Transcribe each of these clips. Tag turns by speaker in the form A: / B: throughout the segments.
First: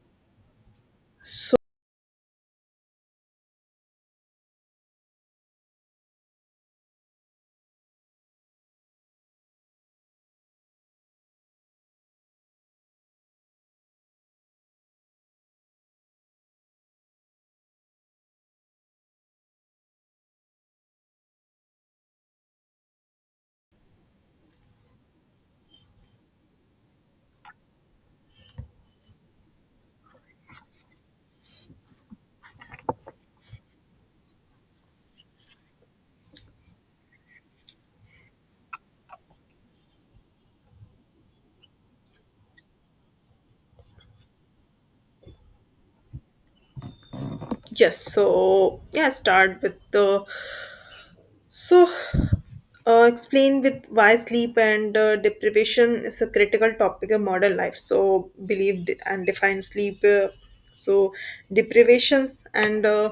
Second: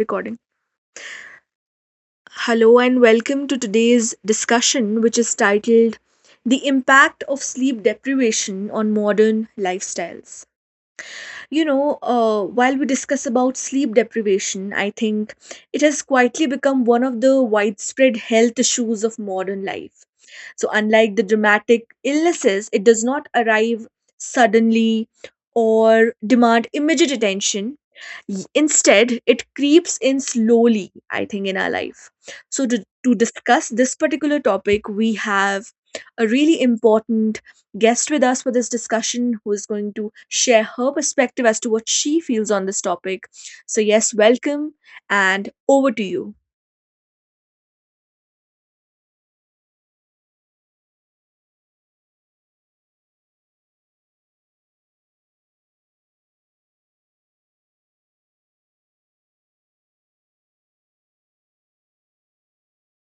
A: Recording.
B: So
A: Hello and welcome to today's discussion, which is titled The Impact of Sleep Deprivation on Modern Lifestyles. While we discuss about sleep deprivation, I think it has quietly become one of the widespread health issues of modern life. So, unlike the dramatic illnesses, it does not arrive suddenly or demand immediate attention. Instead, it creeps in slowly, I think, in our life. So, to discuss this particular topic, we have a really important guest with us for this discussion who is going to share her perspective as to what she feels on this topic. So, yes, welcome and over to you.
B: yes, start with the so explain with why sleep and deprivation is a critical topic of modern life. So believe and define sleep. So deprivations and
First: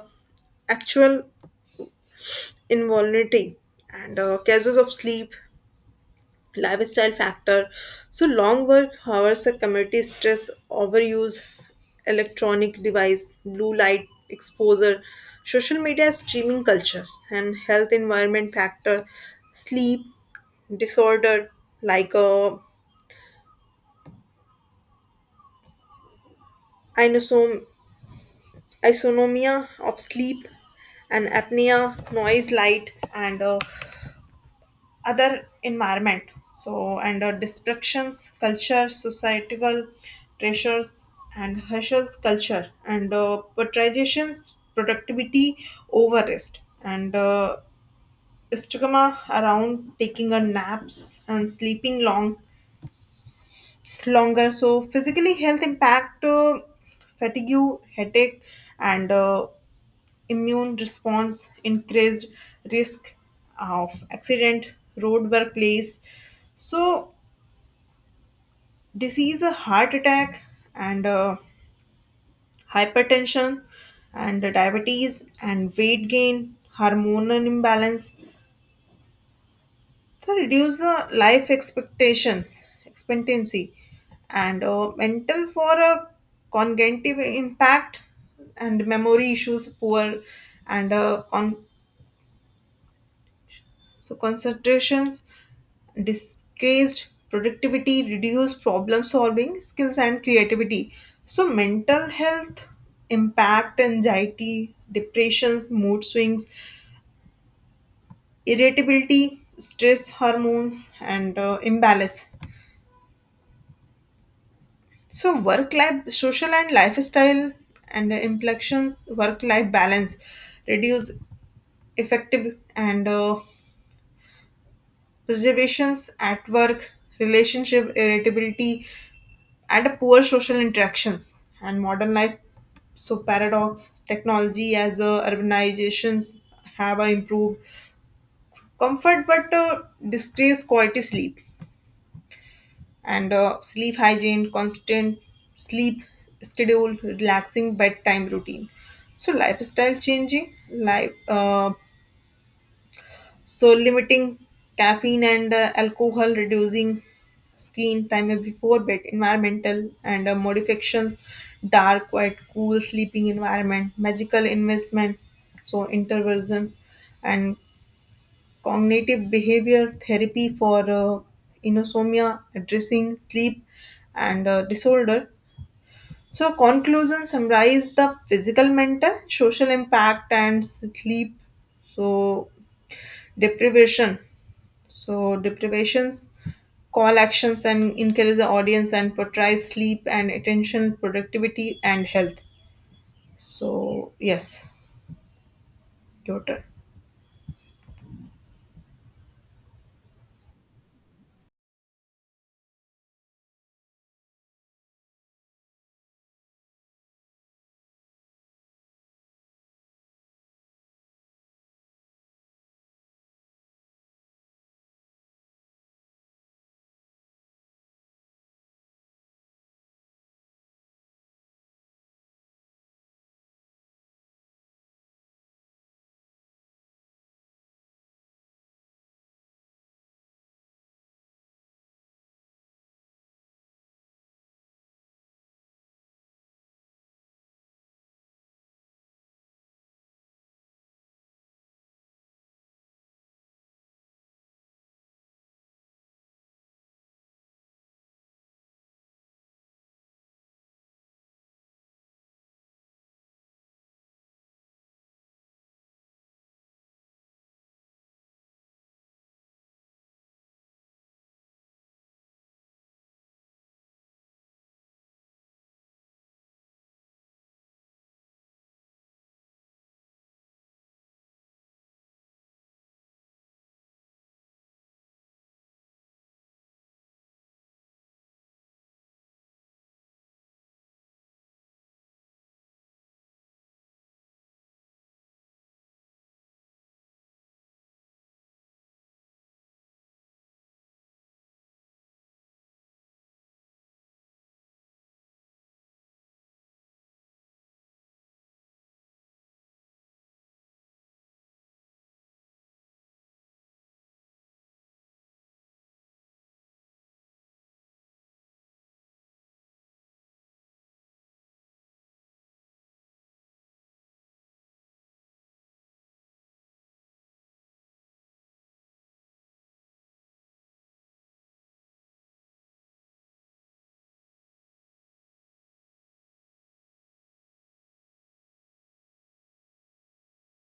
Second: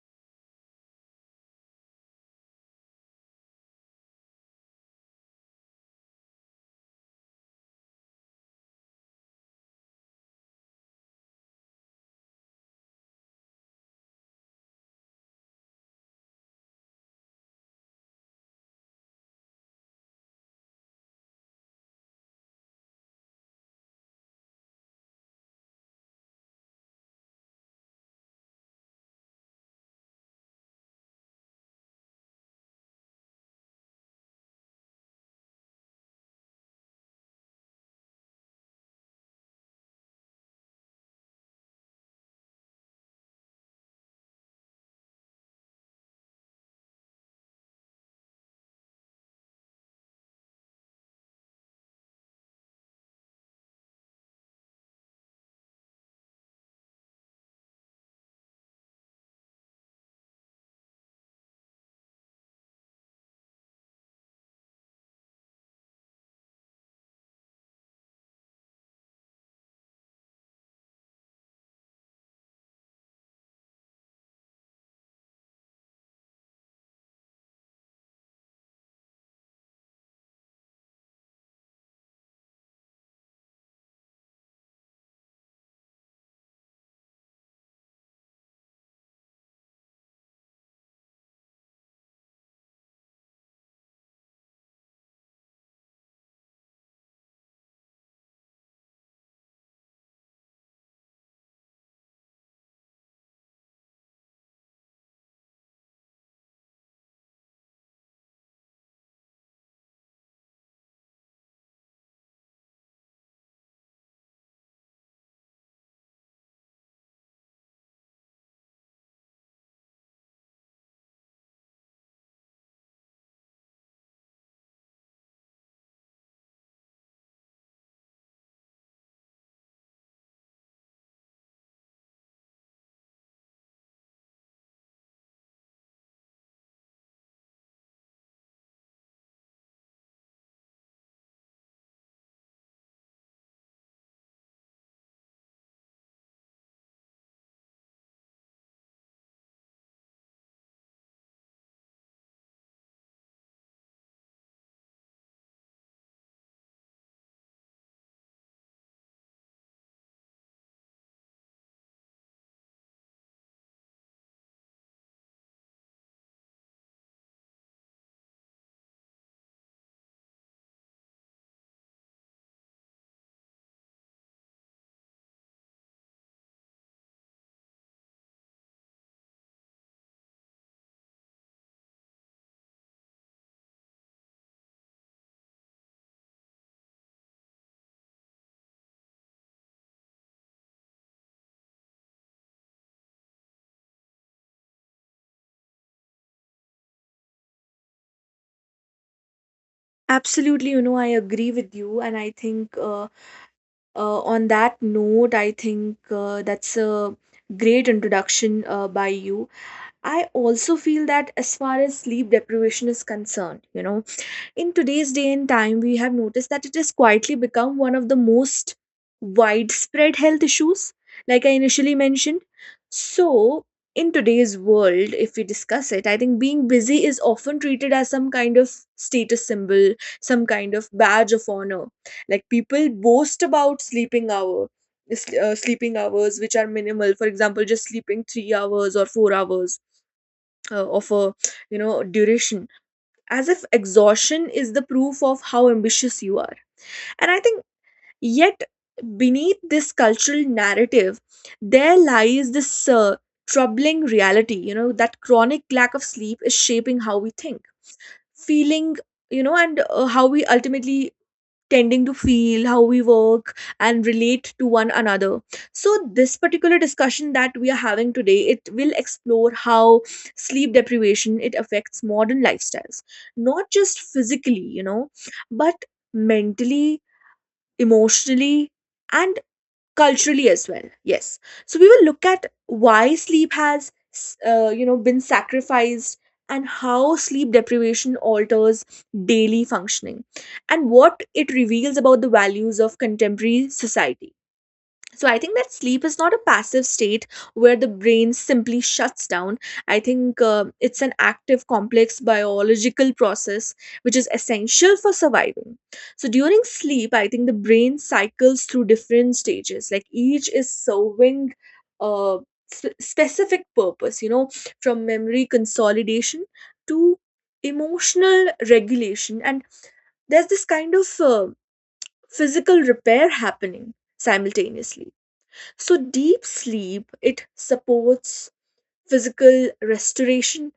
B: actual involuntary and causes of sleep lifestyle factor. So long work hours, a community stress, overuse, electronic device, blue light exposure, social media streaming cultures, and health environment factor, sleep disorder like inosom- isonomia of sleep and apnea, noise, light, and other environment, so and distractions culture societal pressures and hustles culture and patricians productivity over rest and stigma around taking a naps and sleeping longer so physically health impact, fatigue, headache, and immune response, increased risk of accident, road workplace. So, disease, a heart attack, and hypertension, and diabetes, and weight gain, hormonal imbalance. So, reduce expectancy, and mental for a cognitive impact and memory issues poor and So concentrations disguised productivity, reduce problem solving skills and creativity. So mental health impact anxiety, depressions, mood swings, irritability, stress hormones and imbalance. So work life, social and lifestyle and inflections, work life balance, reduce effective and reservations at work, relationship irritability, and poor social interactions and modern life, so paradox technology as urbanizations have improved comfort but disgrace quality sleep and sleep hygiene constant sleep schedule relaxing bedtime routine so lifestyle changing life, so limiting caffeine and alcohol, reducing screen time before bed, environmental and modifications, dark, quiet, cool sleeping environment, magical investment, so intervention and cognitive behavior therapy for insomnia, addressing sleep and disorder. So, conclusion summarize the physical, mental, social impact, and sleep. So, deprivation. So, deprivations call actions and encourage the audience and portrays sleep and attention, productivity, and health. So, yes, your turn.
A: Absolutely, you know, I agree with you. And I think on that note, I think that's a great introduction by you. I also feel that as far as sleep deprivation is concerned, you know, in today's day and time, we have noticed that it has quietly become one of the most widespread health issues, like I initially mentioned. So, in today's world, if we discuss it, I think being busy is often treated as some kind of status symbol, some kind of badge of honor. Like people boast about sleeping hour. Sleeping hours which are minimal, for example just sleeping 3 hours or 4 hours of a you know duration, as if exhaustion is the proof of how ambitious you are. And I think, yet, beneath this cultural narrative, there lies this troubling reality, you know, that chronic lack of sleep is shaping how we think, feeling, you know, and how we ultimately tending to feel, how we work and relate to one another. So this particular discussion that we are having today, it will explore how sleep deprivation, it affects modern lifestyles, not just physically, you know, but mentally, emotionally, and culturally as well. Yes. So we will look at why sleep has been sacrificed, and how sleep deprivation alters daily functioning, and what it reveals about the values of contemporary society. So I think that sleep is not a passive state where the brain simply shuts down. I think it's an active, complex biological process which is essential for surviving. So during sleep, I think the brain cycles through different stages, like each is serving a specific purpose, you know, from memory consolidation to emotional regulation, and there's this kind of physical repair happening simultaneously. So, deep sleep, it supports physical restoration,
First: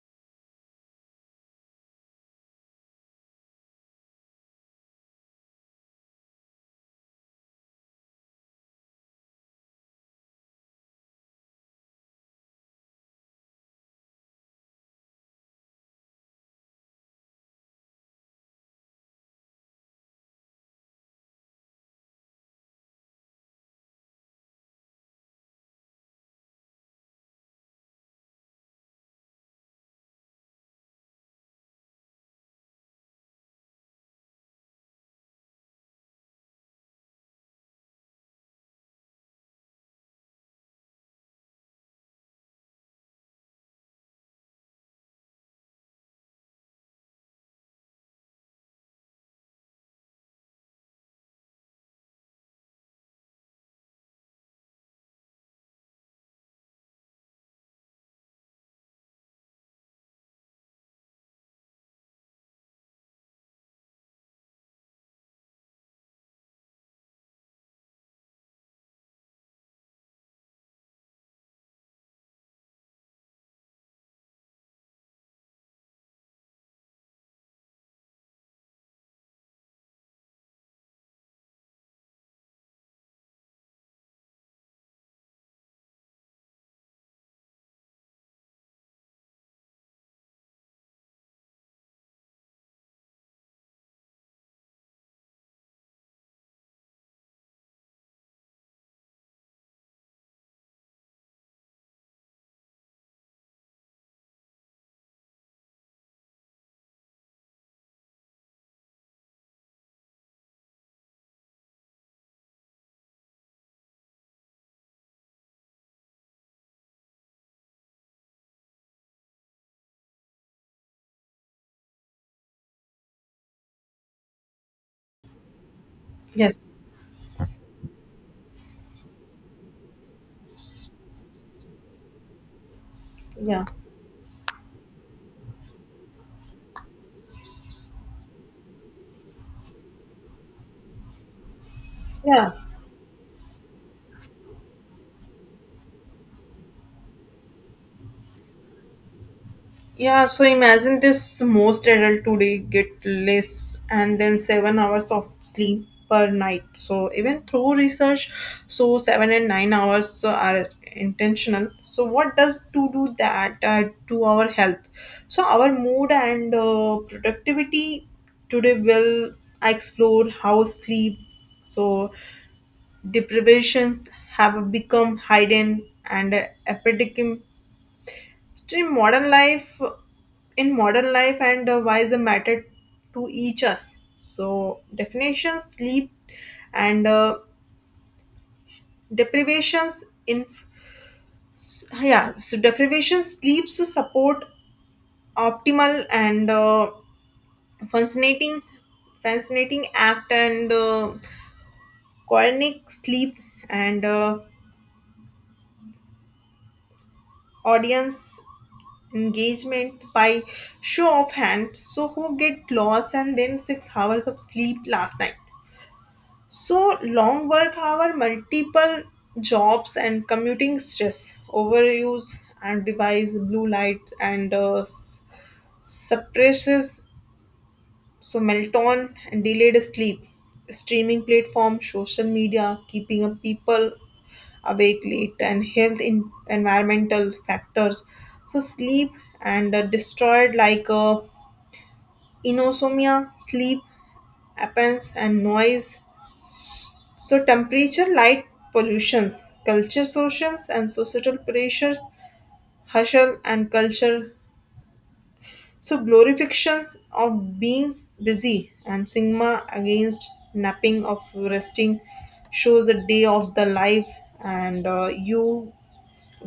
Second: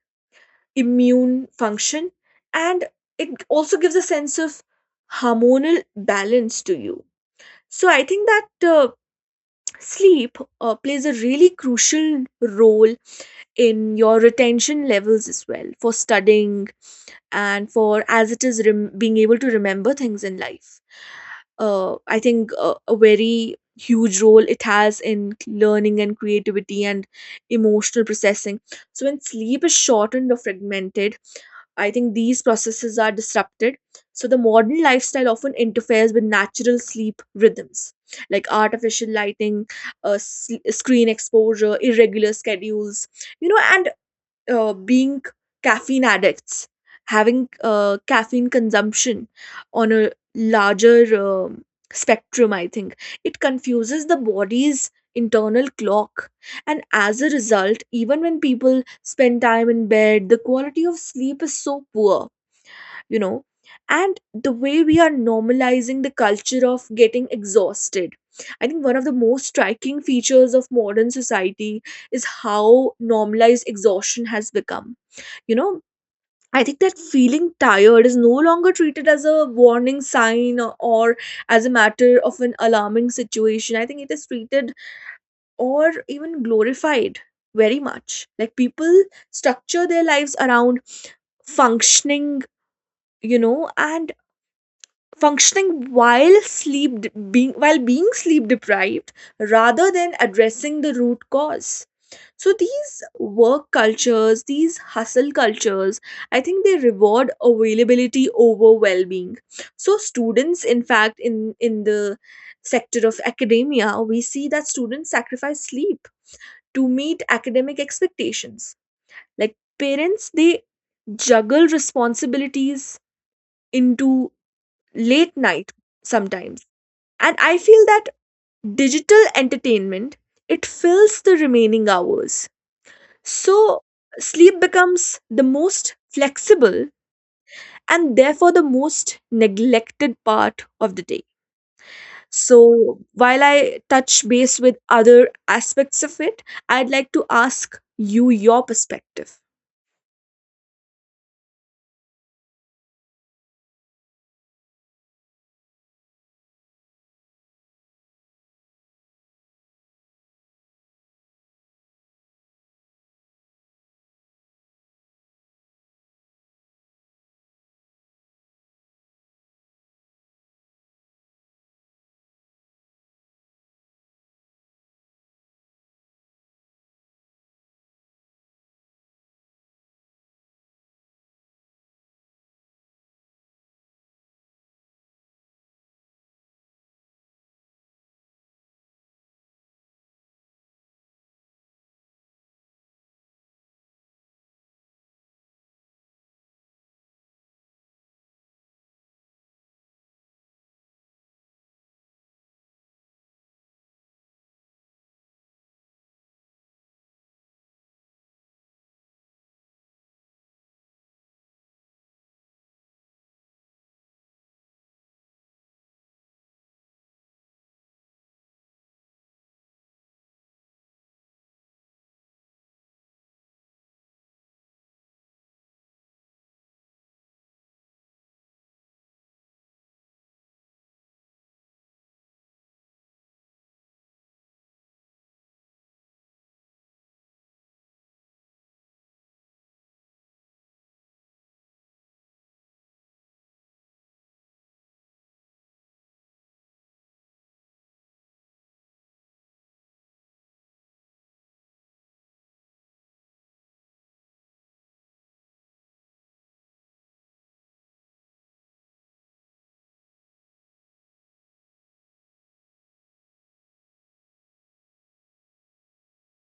A: immune function, and it also gives a sense of hormonal balance to you. So, I think that sleep plays a really crucial role in your retention levels as well for studying, and for, as it is, being able to remember things in life. I think a very huge role it has in learning and creativity and emotional processing. So when sleep is shortened or fragmented, I think these processes are disrupted. So the modern lifestyle often interferes with natural sleep rhythms, like artificial lighting, screen exposure, irregular schedules, you know, and being caffeine addicts, having caffeine consumption on a larger spectrum, I think. It confuses the body's internal clock. And as a result, even when people spend time in bed, the quality of sleep is so poor, you know. And the way we are normalizing the culture of getting exhausted, I think one of the most striking features of modern society is how normalized exhaustion has become, you know. I think that feeling tired is no longer treated as a warning sign, or as a matter of an alarming situation. I think it is treated or even glorified very much. Like people structure their lives around functioning, you know, and functioning while being sleep deprived, rather than addressing the root cause. So these work cultures, these hustle cultures, I think they reward availability over well-being. So students, in fact, in the sector of academia, we see that students sacrifice sleep to meet academic expectations. Like, parents, they juggle responsibilities into late night
B: Yes.
A: sometimes. And I feel that digital entertainment, it fills the remaining hours.
B: Yeah.
A: So sleep becomes the most flexible and therefore the most neglected part of the day.
B: Yeah.
A: So while I touch base with other aspects of it, I'd like to ask you your perspective.
B: Yeah, so imagine this most adult today get less and then 7 hours of sleep per night. So even through research, so 7 and 9 hours are intentional. So what does to do that to our health? So our mood and productivity today will explore how sleep, so deprivations have become hidden and epidemic, so in modern life, and why is a matter to each us? So definitions, sleep, and deprivations in, yeah, so deprivation sleeps to support optimal and fascinating, fascinating act and chronic sleep and audience engagement by show of hand. So who get lost and then 6 hours of sleep last night? So long work hour, multiple jobs, and commuting stress, overuse and device, blue lights, and suppresses, so melatonin and delayed sleep, streaming platform, social media, keeping up people awake late, and health in environmental factors. So sleep and destroyed like inosomia, sleep, appens and noise. So temperature, light pollutions, culture socials and societal pressures, hustle and culture. So glorifications of being busy and sigma against napping of resting shows a day of the life and you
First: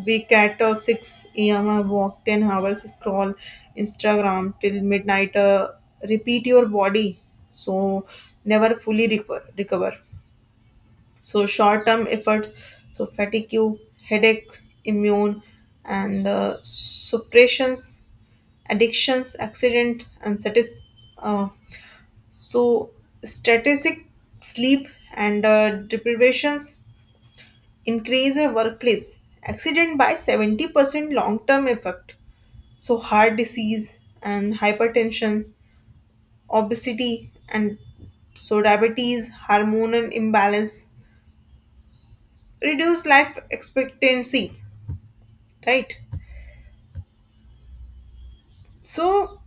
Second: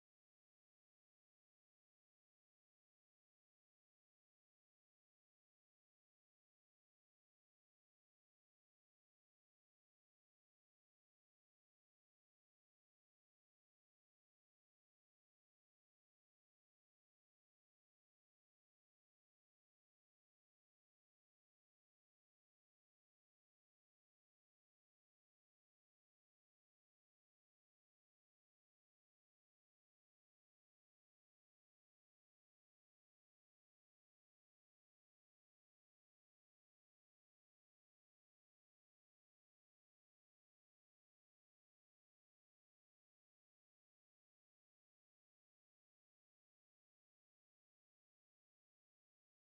B: wake at 6 a.m. I walk 10 hours scroll Instagram till midnight, repeat your body so never fully recover so short term effort, so fatigue, headache, immune, and suppressions, addictions, accident, and uh, so strategic sleep and deprivations increase a workplace accident by 70% long term effect. So heart disease and hypertension, obesity, and so diabetes, hormonal imbalance, reduce life expectancy, right, so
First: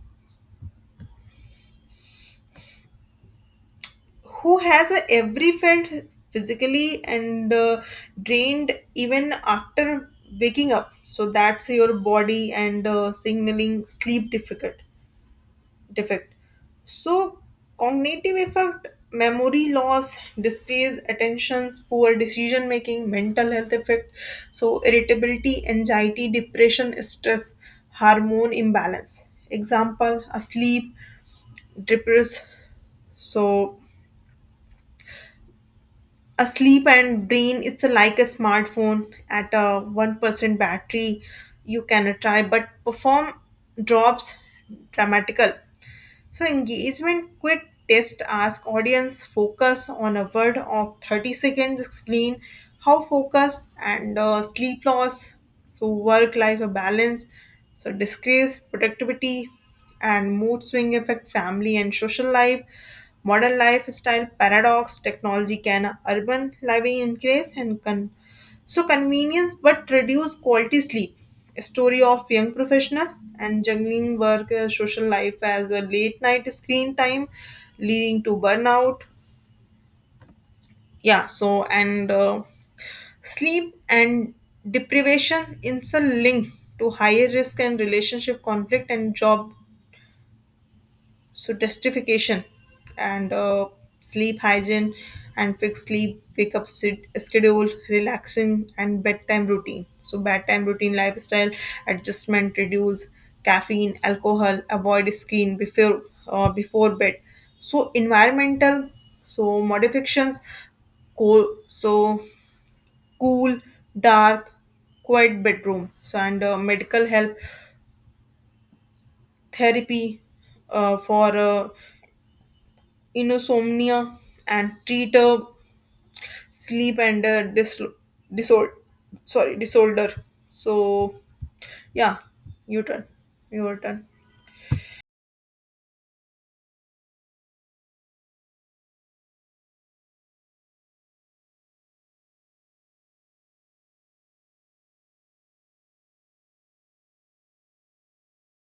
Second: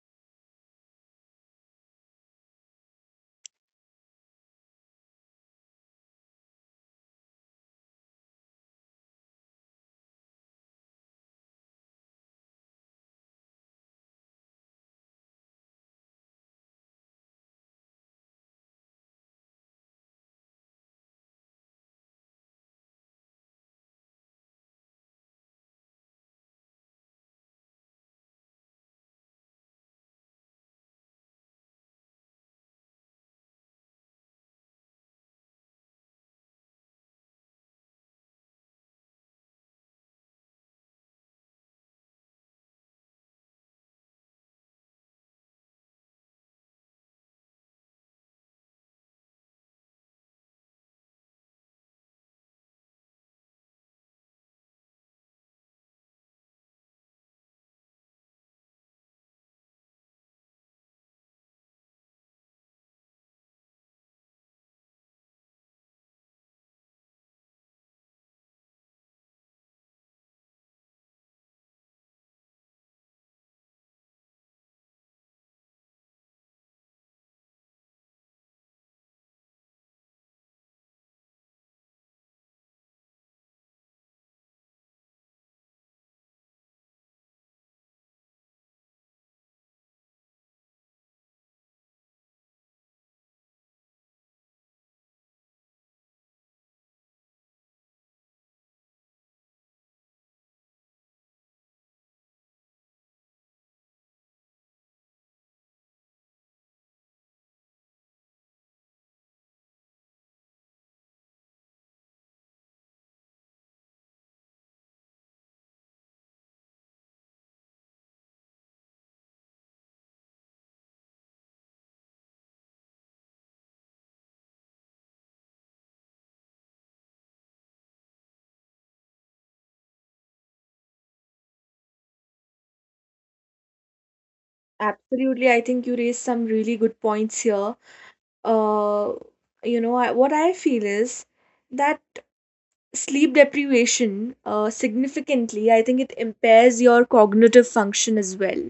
B: who has a every felt physically and drained even after waking up, so that's your body and signaling sleep difficult defect, so cognitive effect memory loss decreased attentions poor decision making mental health effect, so irritability anxiety depression stress hormone imbalance example a sleep depressed. So asleep and brain, it's like a smartphone at a 1% battery. You can try, but perform drops dramatical. So engagement quick test ask audience focus on a word of 30 seconds explain how focus and sleep loss so work life balance, so disgrace productivity and mood swing affect family and social life modern lifestyle paradox technology can urban living increase and so convenience but reduce quality sleep. A story of young professional and juggling work, social life as a late night screen time leading to burnout. Yeah, so and sleep and deprivation is a link to higher risk and relationship conflict and job, so justification and sleep hygiene and fixed sleep wake up sit, schedule relaxing and bedtime routine, so bedtime routine lifestyle adjustment reduce caffeine alcohol avoid screen before before bed, so environmental, so modifications, cool so cool dark quiet bedroom so and medical help therapy for insomnia and treat a sleep and a disorder, sorry disorder, so yeah, you turn your turn.
A: Absolutely, I think you raised some really good points here. Uh, you know, I, what I feel is that sleep deprivation significantly, I think it impairs your cognitive function as well.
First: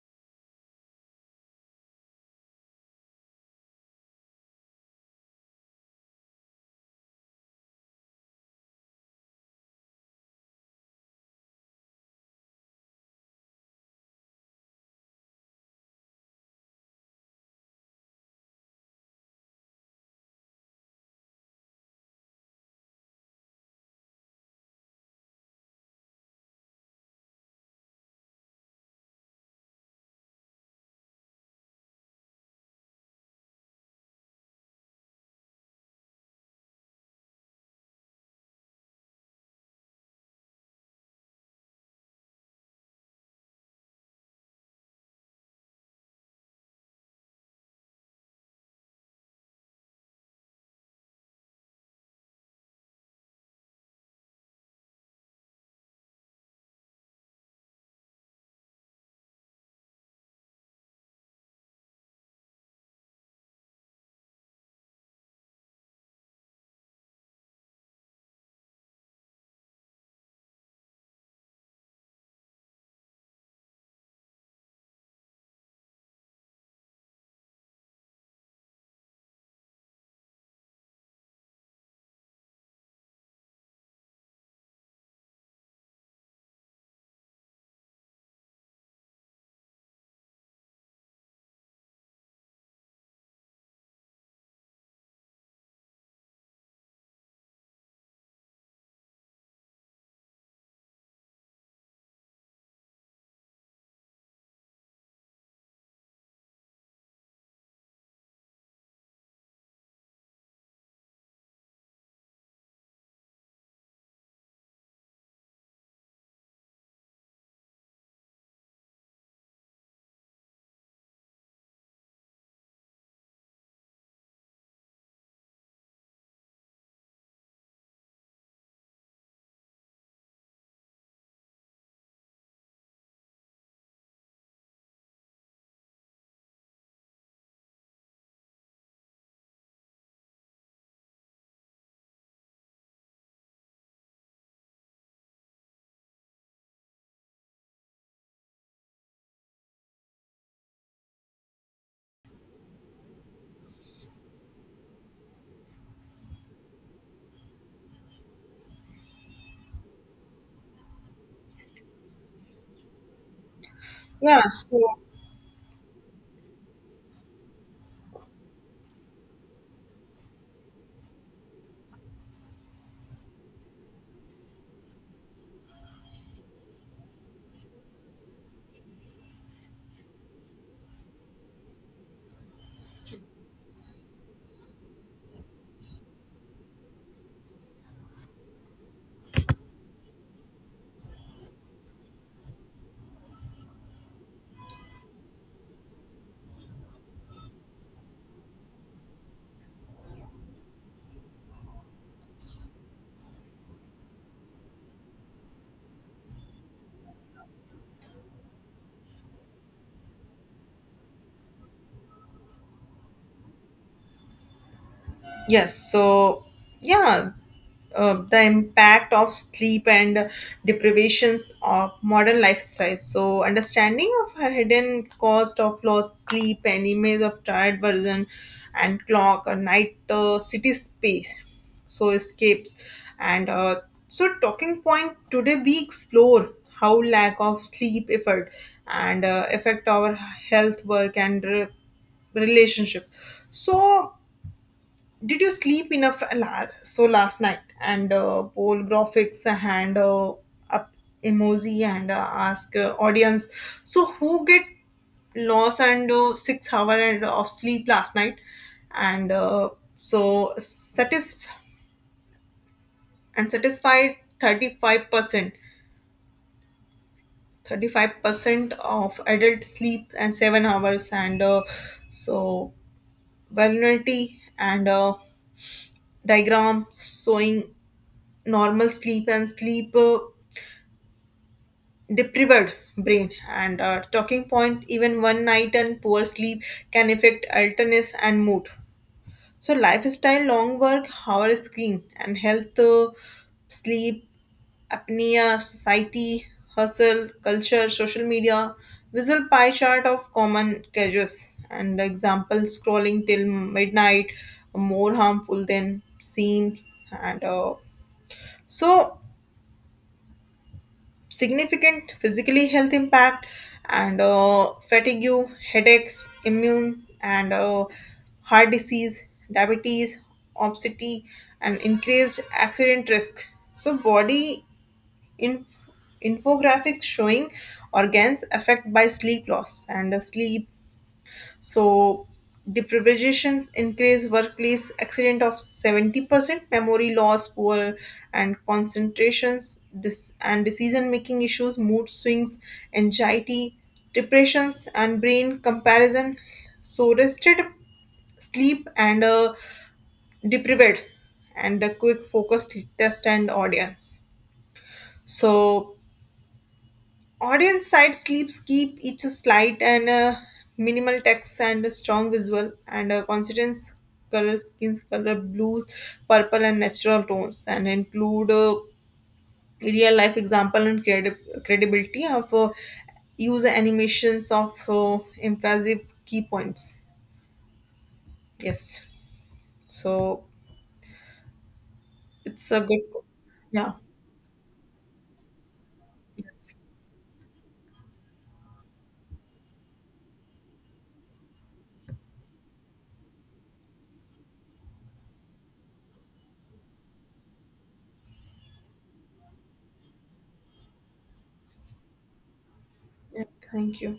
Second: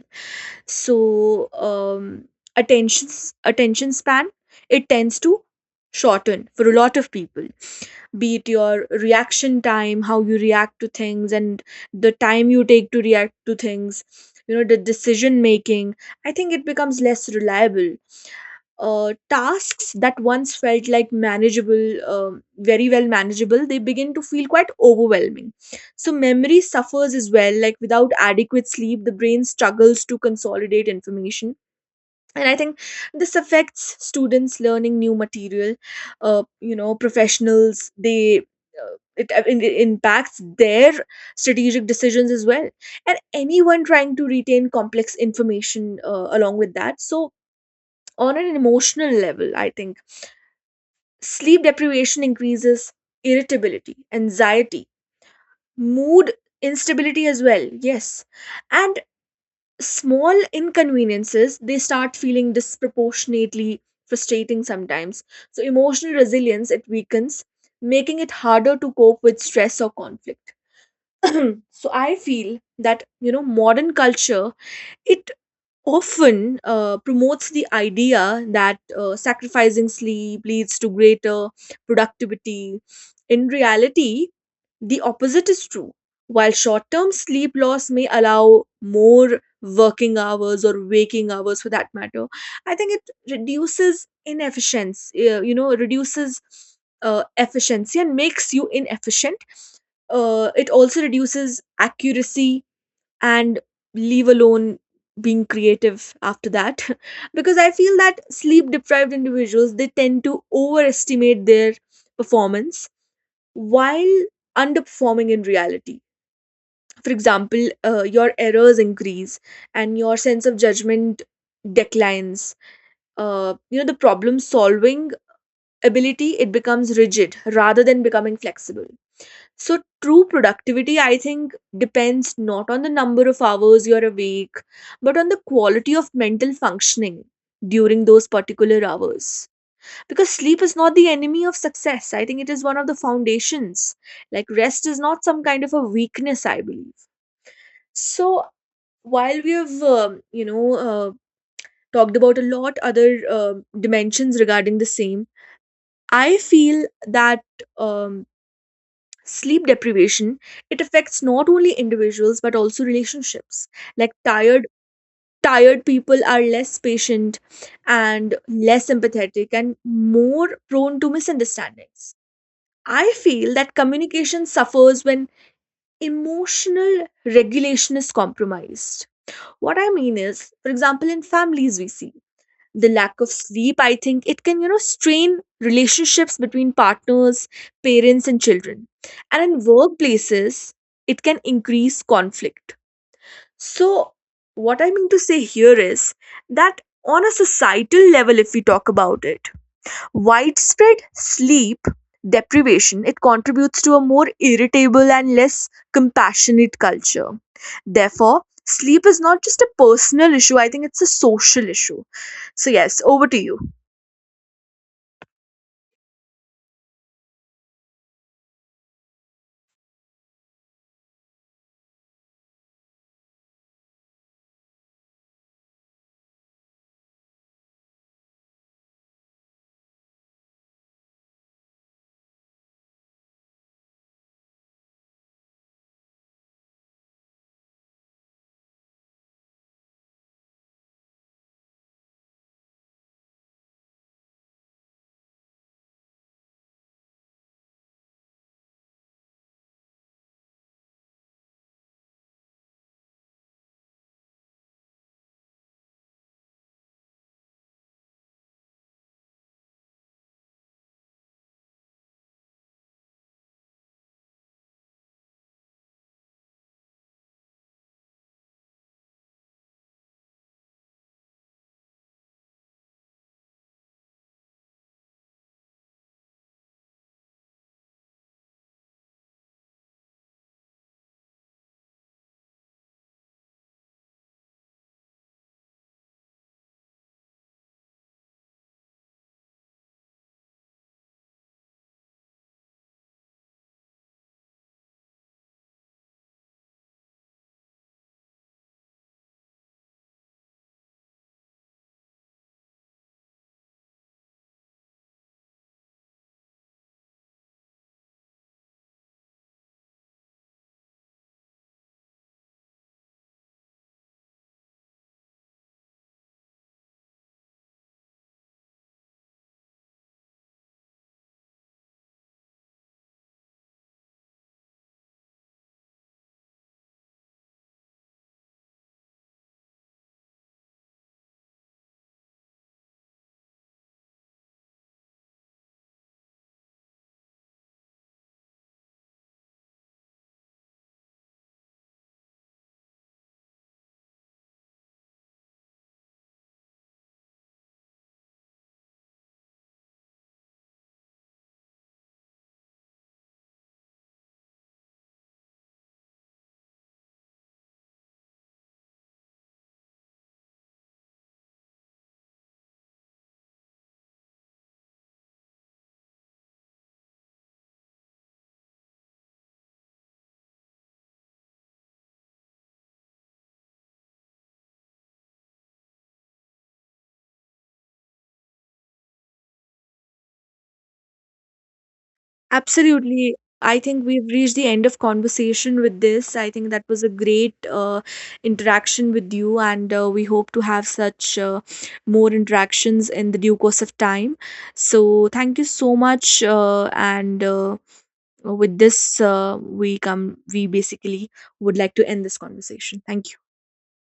A: So, attention attention span, it tends to shorten for a lot of people. Be it your reaction time, how you react to things, and the time you take to react to things. You know, the decision making, I think it becomes less reliable. Tasks that once felt like manageable, very well manageable, they begin to feel quite overwhelming. So, memory suffers as well. Like, without adequate sleep, the brain struggles to consolidate information. And I think this affects students learning new material. You know, professionals, they. It impacts their strategic decisions as well, and anyone trying to retain complex information along with that. So on an emotional level, I think sleep deprivation increases irritability, anxiety, mood instability as well. Yes. And small inconveniences, they start feeling disproportionately frustrating sometimes. So, emotional resilience, it weakens, making it harder to cope with stress or conflict. So, I feel that, you know, modern culture, it often promotes the idea that sacrificing sleep leads to greater productivity. In reality, the opposite is true. While short term sleep loss may allow more working hours or waking hours for that matter, I think it reduces inefficiency, you know, reduces efficiency and makes you inefficient. It also reduces accuracy, and leave alone being creative after that. Because I feel that sleep deprived individuals, they tend to overestimate their performance while underperforming in reality. For example, your errors increase and your sense of judgment declines. You know, the problem solving ability, it becomes rigid rather than becoming flexible. So, true productivity, I think, depends not on the number of hours you're awake, but on the quality of mental functioning during those particular hours. Because sleep is not the enemy of success. I think it is one of the foundations. Like, rest is not some kind of a weakness, I believe. So, while we have, talked about a lot other dimensions regarding the same, I feel that um, sleep deprivation, it affects not only individuals but also relationships. Like,
B: yeah so
A: tired people are less patient and less empathetic and more prone to misunderstandings. I feel that communication suffers when emotional regulation is compromised. What I mean is, for example, in families we see the lack of sleep, I think it can, you know, strain relationships between partners, parents and children. And in workplaces, it can increase conflict. So what I mean to say here is that on a societal level, if we talk about it, widespread sleep deprivation, it contributes to a more irritable and less compassionate culture. Therefore, sleep is not just a personal issue, I think it's a social issue. So yes, over to you.
B: Yes, so yeah, uh, the impact of sleep and deprivations of modern lifestyles. So, understanding of a hidden cost of lost sleep and image of tired version and clock or night city space. So, escapes and so talking point today we explore how lack of sleep effort and affect our health work and relationship. So did you sleep enough, last night? And poll graphics and up emoji and ask audience. So who get lost and 6 hour and of sleep last night? And satisfied 35%. 35% of adult sleep and 7 hours and so vulnerability and diagram showing normal sleep and sleep deprived brain and talking point even one night and poor sleep can affect alertness and mood, so lifestyle long work hour screen and health sleep apnea society hustle culture social media visual pie chart of common causes and example scrolling till midnight more harmful than seen and so significant physically health impact and fatigue, headache, immune and heart disease, diabetes, obesity, and increased accident risk. So body in infographics showing organs affected by sleep loss and sleep so deprivations increase workplace accident of 70%, memory loss, poor and concentrations, this and decision making issues, mood swings, anxiety, depressions and brain comparison. So rested sleep and deprived and a quick focused test and audience. So audience side slips keep each slide and minimal text and a strong visual and a consistent color schemes, color blues, purple and natural tones, and include real life example and credibility of user animations of emphasis key points. Yes, so it's a good.
A: Absolutely. I
B: Yeah.
A: think we've reached the end of conversation with this. I think
B: Yes.
A: that was a great interaction with you, and we hope to have such more interactions in the due course of time. So, thank you so much. And With this, we come. We basically would like to end this conversation. Thank you.
B: Yeah. Thank you.